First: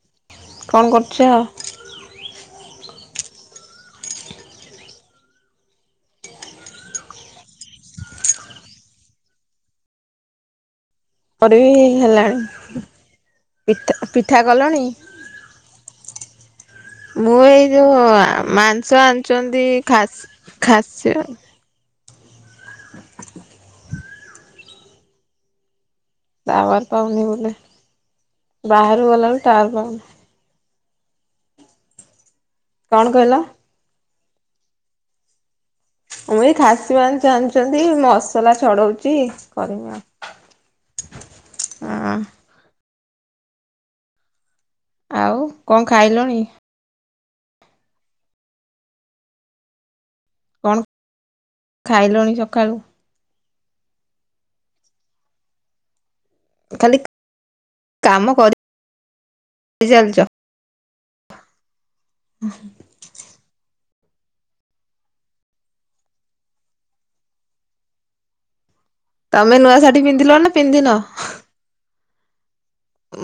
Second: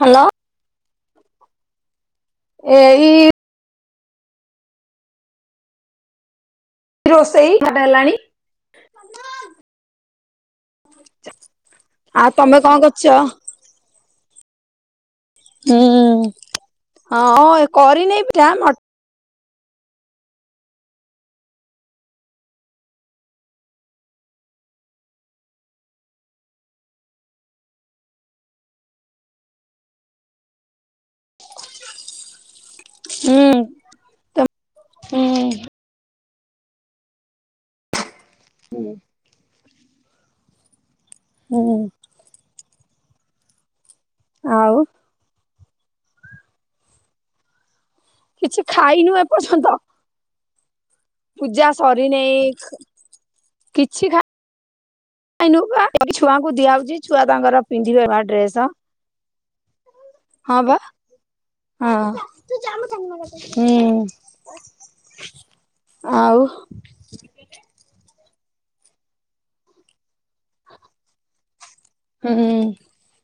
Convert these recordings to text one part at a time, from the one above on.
Hello. କଣ କରୁଥିଲ? ଏଇ ରୋଷେଇାଟ ହେଲାଣି [unintelligible] ଆମର ବି ଆଉ ତମେ କଣ ହେଲାଣି କରୁଛ? ପିଠା ପିଠା କଲଣି? ମୁଁ ହଁ ଏଇ ଯୋଉ କରିନେଇ ପିଠା ମ ମାଂସ ଛନ୍ତି ଖାସ ଖାସ୍ [inaudible] ଟାୱାର ପାଉନି ବୋଧେ, ବାହାରକୁ ଗଲା ବେଳେ ଟାୱାର ପାଉନି। କଣ କହିଲ? ହୁଁ ତ ହୁଁ। ମୁଁ ଏ ଖାସି ମାଂସ ଆଣିଚନ୍ତି ମସଲା ଛଡଉଚି କରିବା ଆଉ। ହୁଁ। ହଁ ଆଉ ଆଉ କଣ ଖାଇଲଣି? କିଛି ଖାଇନୁ ଏପର୍ଯ୍ୟନ୍ତ। କଣ? ପୂଜା ଖାଇଲଣି ସରିନେଇ ସକାଳୁ? କିଛି ଖା [unintelligible] ଛୁଆଙ୍କୁ ଦିଆହୋଉଚି ଖାଲି ଛୁଆ ତାଙ୍କର ପିନ୍ଧିବେ ବା କାମ କରି ଡ୍ରେସ୍। ଚାଲିଛ। ହଁ ବା ହଁ। ହୁଁ ଆଉ ତମେ ନୂଆ ଶାଢୀ ପିନ୍ଧିଲ ନା ପିନ୍ଧିନ? ହୁଁ।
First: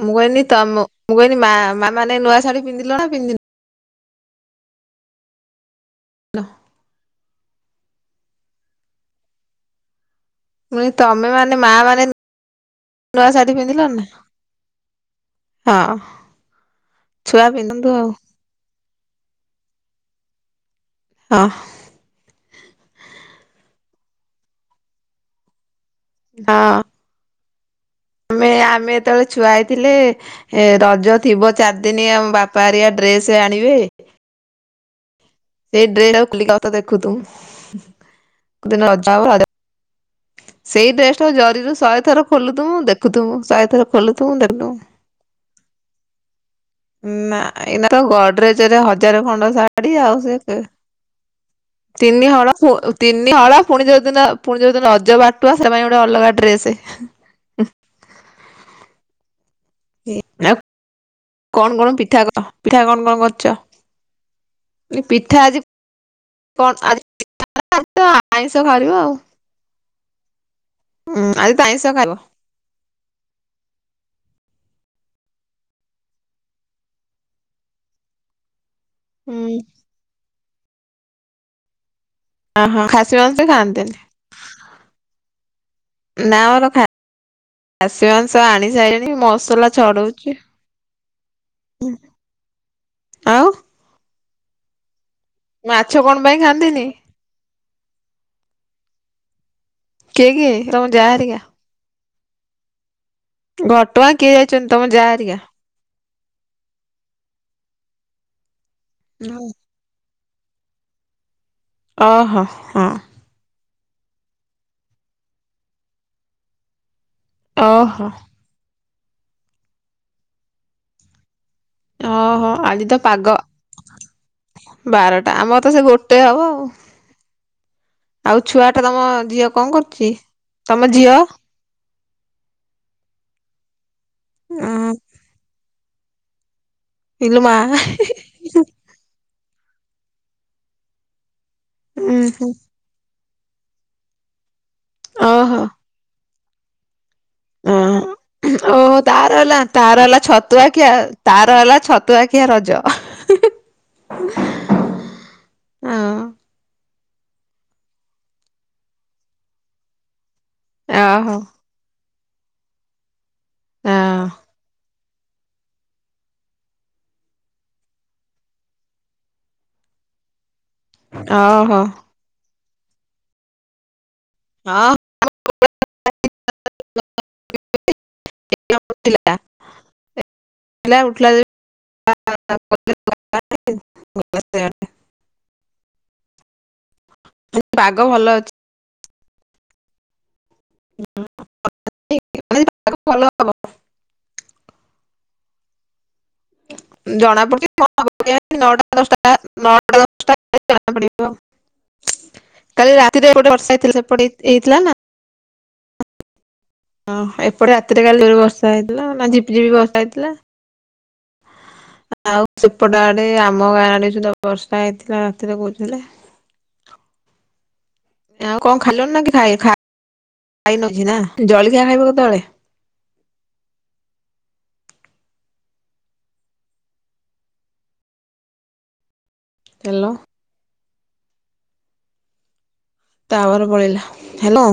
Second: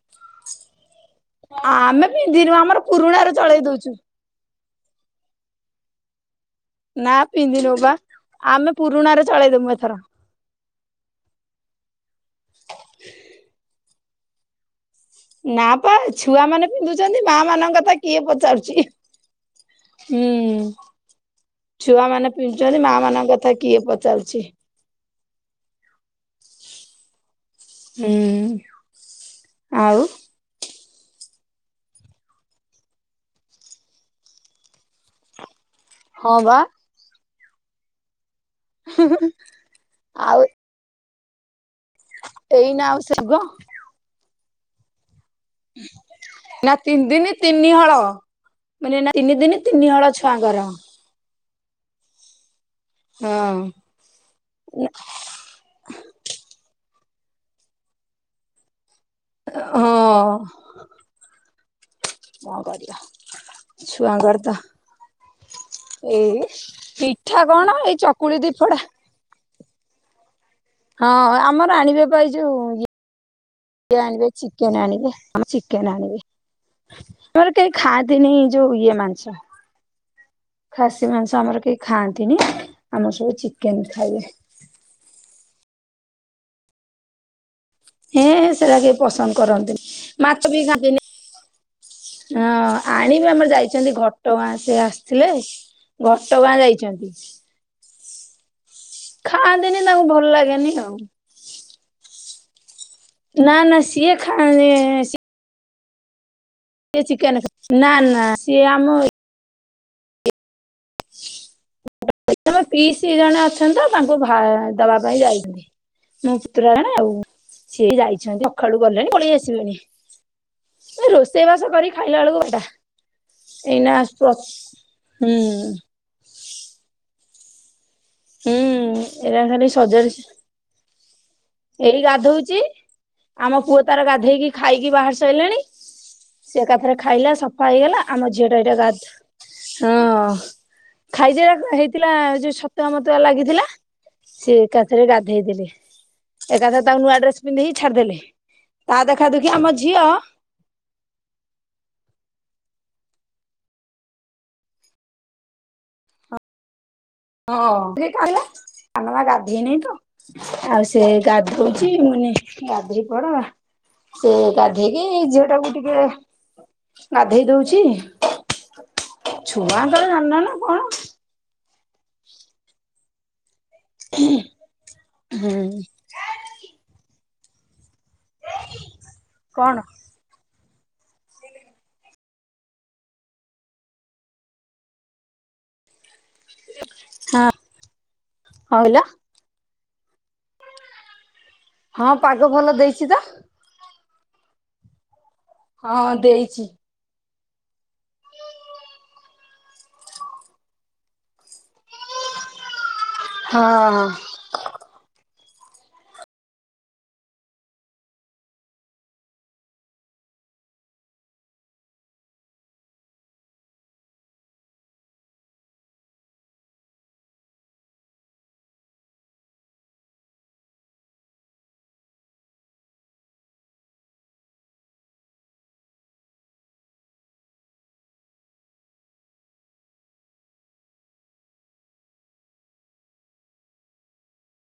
ମୁଁ କହିଲି ତମ ମୁଁ କହିଲି ମା ମା ଆମେ ମାନେ ନୂଆ ପିନ୍ଧିନୁ ଶାଢୀ ଆମର ପିନ୍ଧିଲ ନା ପୁରୁଣା ପିନ୍ଧିନ? ର ଚଳେଇ ଦୋଉଚୁ। [unintelligible] ନା ପିନ୍ଧିନୁ ବା ଆମେ ପୁରୁଣାରେ ଚଳେଇଦମୁ ଏଥର। ପୁଣି ତମେ ମାନେ ମା ମାନେ ନୂଆ ଶାଢୀ ପିନ୍ଧିଲଣି ନାଁ? ନା ପା ଛୁଆ ମାନେ ପିନ୍ଧୁଚନ୍ତି ମା ଛୁଆ ମାନଙ୍କ ପିନ୍ଧନ୍ତୁ କଥା ଆଉ କିଏ ପଚାରୁଚି? ହୁଁ। ହଁ। ଛୁଆ ମାନେ ପିନ୍ଧୁଚନ୍ତି ମା ମାନଙ୍କ କଥା କିଏ ପଚାରୁଚି? ହଁ। ହୁଁ ଆମେ ଆମେ ଯେତେବେଳେ ଛୁଆ ହେଇଥିଲେ ଆଉ ଏ ରଜ ଥିବ ଚାରିଦିନି ଆମ ବାପା ହରିଆ ଡ୍ରେସ ଆଣିବେ ସେଇ ଡ୍ରେସ ଆଉ ହଁ ବା [unintelligible] ଦେଖୁଥିବୁ ଯଦି ନହବ ଆଉ ସେଇ ଡ୍ରେସଟା ଜରିରୁ ଶହେଥର ଖୋଲୁଥିବୁ ଏଇନା ଆଉ ସେ ଗ ଦେଖୁଥିବୁ ଶହେ ଥର ଖୋଲୁଥିବୁ ଦେଖୁଥିବୁ। ନା ତିନି ଦିନ ନା ତିନି ଏଇନା ହଳ ତ ଗଡରେଜରେ ମାନେ ଏଇନା ହଜାର ତିନି ଖଣ୍ଡ ଦିନ ତିନି ଶାଢୀ ହଳ ଆଉ ସେ ଛୁଆଙ୍କର ତିନି ହଳ ଫୁ ହଁ ତିନି ହଳ ଫୁଣି ଯୋଉଦିନ ପୁଣି ଯୋଉଦିନ ରଜ ବା ଟୁ ଆସିବା ପାଇଁ ଗୋଟେ ଅଲଗା ଡ୍ରେସ। ହଁ। [unintelligible] କଣ କଣ ପି ପିଠା କ ପିଠା କଣ କଣ କରିଚ? ଛୁଆଙ୍କର ତ ପିଠା ଆଜି ଏଇ କଣ ପିଠା କଣ ଏଇ [unintelligible] ଚକୁଳି ଦି ଆଇଁଷ ଫଡା ଘାରିବ ଆଉ। ହଁ ହୁଁ ଆଜି ତ ଆମର ଆଇଁଷ ଆଣିବେ ଖାଇବ। ପା ଯୋଉ ଇଏ ଆଣିବେ ଚିକେନ ଆଣିବେ ଆମ ଚିକେନ ଆଣିବେ। ଆମର କେହି ଖାଆନ୍ତିନି ଯୋଉ ଇଏ ମାଂସ। ହୁଁ ଖାସି ମାଂସ ଆମର କେହି ଖାଆନ୍ତିନି ଓହୋ ଖାସି ଆମର ସବୁ ମାଂସ ଚିକେନ ଖାଆନ୍ତିନି ଖାଇବେ। ନା ଆମର ଖା ଖାସି ମାଂସ ହେଁ ଆଣି ସେରା କେହି ସାଇଲେଣି ପସନ୍ଦ ମସଲା କରନ୍ତିନି ଛଡଉଚି। ମାଛ ବି ଖାଆନ୍ତିନି। ହଁ ଆଣିବେ ଆଉ ଆମର ଯାଇଚନ୍ତି ଘଟଗାଁ ସେ ଆସ୍ ମାଛ ଆସି। କଣ ପାଇଁ ଘଟଗାଁ ଖାଆନ୍ତିନି? ଯାଇଚନ୍ତି। ଖାଆନ୍ତିନି ତାଙ୍କୁ କିଏ ଭଲ କିଏ ଲାଗେନି ତମ ଆଉ। ଯା ହେରିକା ନା ନା ଘଟଗାଁ ସିଏ କିଏ ଖାଆନ୍ତି ଯାଇଚନ୍ତି? ତମ ଯା ହେରିକା। ସିଏ ଚିକେନ ନା ନା ସିଏ ଆମ [unintelligible] ଓହୋ ଏ ମୋ ହଁ ପିଇସି ଜଣେ ଅଛ ନ୍ତି ତ। ତାଙ୍କୁ ଭା ତା ବାବା ବି ଯାଇଛନ୍ତି। ମୋ ପୁତୁରା ଜଣେ ଆଉ ସିଏ ଓହୋ ଯାଇଛନ୍ତି। ସଖାଳୁ ଗଲେଣି ପଳେଇ ଆସିବେଣିି। ଏ ରୋଷେଇ ବାସ କରି ଖାଇଲା ବେଳକୁ ଓହୋ। ବାରଟା ଆଜି ତ ପାଗ ଏଇନା ପ୍ର ହୁଁ ବାରଟା ଆମର ତ ସେ ଗୋ ଟେ ହବ ଆଉ। ଆଉ ହୁଁ ଛୁଆ ଟା ତମ ଏରା ଝିଅ ଖାଲି କଣ ସଜାଡି କରୁଚି? ତମ ଝିଅ। ଏଇ ଗାଧଉଚି। ଆମ ପୁଅ ତାର ଗାଧେଇକି ଖାଇକି ଉଁ ବାହାର ସଇଲାଣି। ସେ ଏକାଥରେ ଖାଇଲା ଇଲୋ ମା ସଫା ହେଇଗଲା। ଆମ ଝିଅ ଟା ଏଇଟା ଗାଧ ହଁ ଖାଇଜା ହେଇଥିଲା ଉଁ ହୁଁ ଯୋଉ ଛତୁଆ ମ ମତୁଆ ଲାଗିଥିଲା, ସିଏ ଏକାଥରେ ଓହୋ ଗାଧେଇଦେଲି। ଏକାଥରେ ତାକୁ ନୂଆ ଡ୍ରେସ ପିନ୍ଧେଇକି ଓହୋ ଛାଡିଦେଲି। ଓହୋ ତା ଦେଖା ତାର ଦେଖି ହେଲା ଆମ ତାର ଝିଅ ହେଲା ଛତୁଆଖିଆ ତାର ହେଲା ଛତୁଆଖିଆ ରଜ। ହଁ। ହଁ [unintelligible] ସାନମା ଗାଧୋଇନି ତ ଆଉ ସେ ଓହୋ ଗାଧ୍ ଉଚି, ମୁନି ଗାଧେଇ ପଡ ହଁ ସେ ଗାଧେଇକି ଝିଅ ଟାକୁ ଟିକେ ଗାଧେଇ ଦଉଚି। ଛୁଆ ଙ୍କର ଜାନିନ ନା କଣ। ଅ ହ। [inaudible] ହଁ। ହୁଁ। [unintelligible] [unintelligible] ଉଠିଲା। କଣ ହଁ [unintelligible] [unintelligible] ପାଗ ଭଲ ଅଛି। କଣ କହିଲ? ହଁ ପାଗ ମାନେ ଭଲ ପାଗ ଦେଇଚି ତ। ହବ ହଁ ଦେଇଚି। ଜଣାପଡ଼ୁଚି କଣ ହବ କେଜାଣି। ନଅଟା ଦଶଟା ନଅଟା ଦଶଟା [unintelligible] କାଲି ରାତିରେ ଏପଟେ ବର୍ଷା ହେଇଥିଲା ହଁ। ସେପଟ ହେଇଥିଲା ନା? ଅ ଏପଟେ ରାତିରେ କାଲି ଜୋରେ ବର୍ଷା ହେଇଥିଲା। ନା ଝିପିଝିପି ବର୍ଷା ହେଇଥିଲା। ଆଉ ସେପଟ ଆଡେ ଆମ ଗାଁ ଆଡେ ସୁଧା ବର୍ଷା ହେଇଥିଲା ରାତିରେ କହୁଥିଲେ। ଆଉ କଣ ଖାଇଲଣି ନା କି ଖାଇ ଖାଇନ କିଛି ନା। ଜଳଖିଆ ଖାଇବ କେତେବେଳେ? ହ୍ୟାଲୋ। ଟାୱାର ପଳେଇଲା। ହ୍ୟାଲୋ।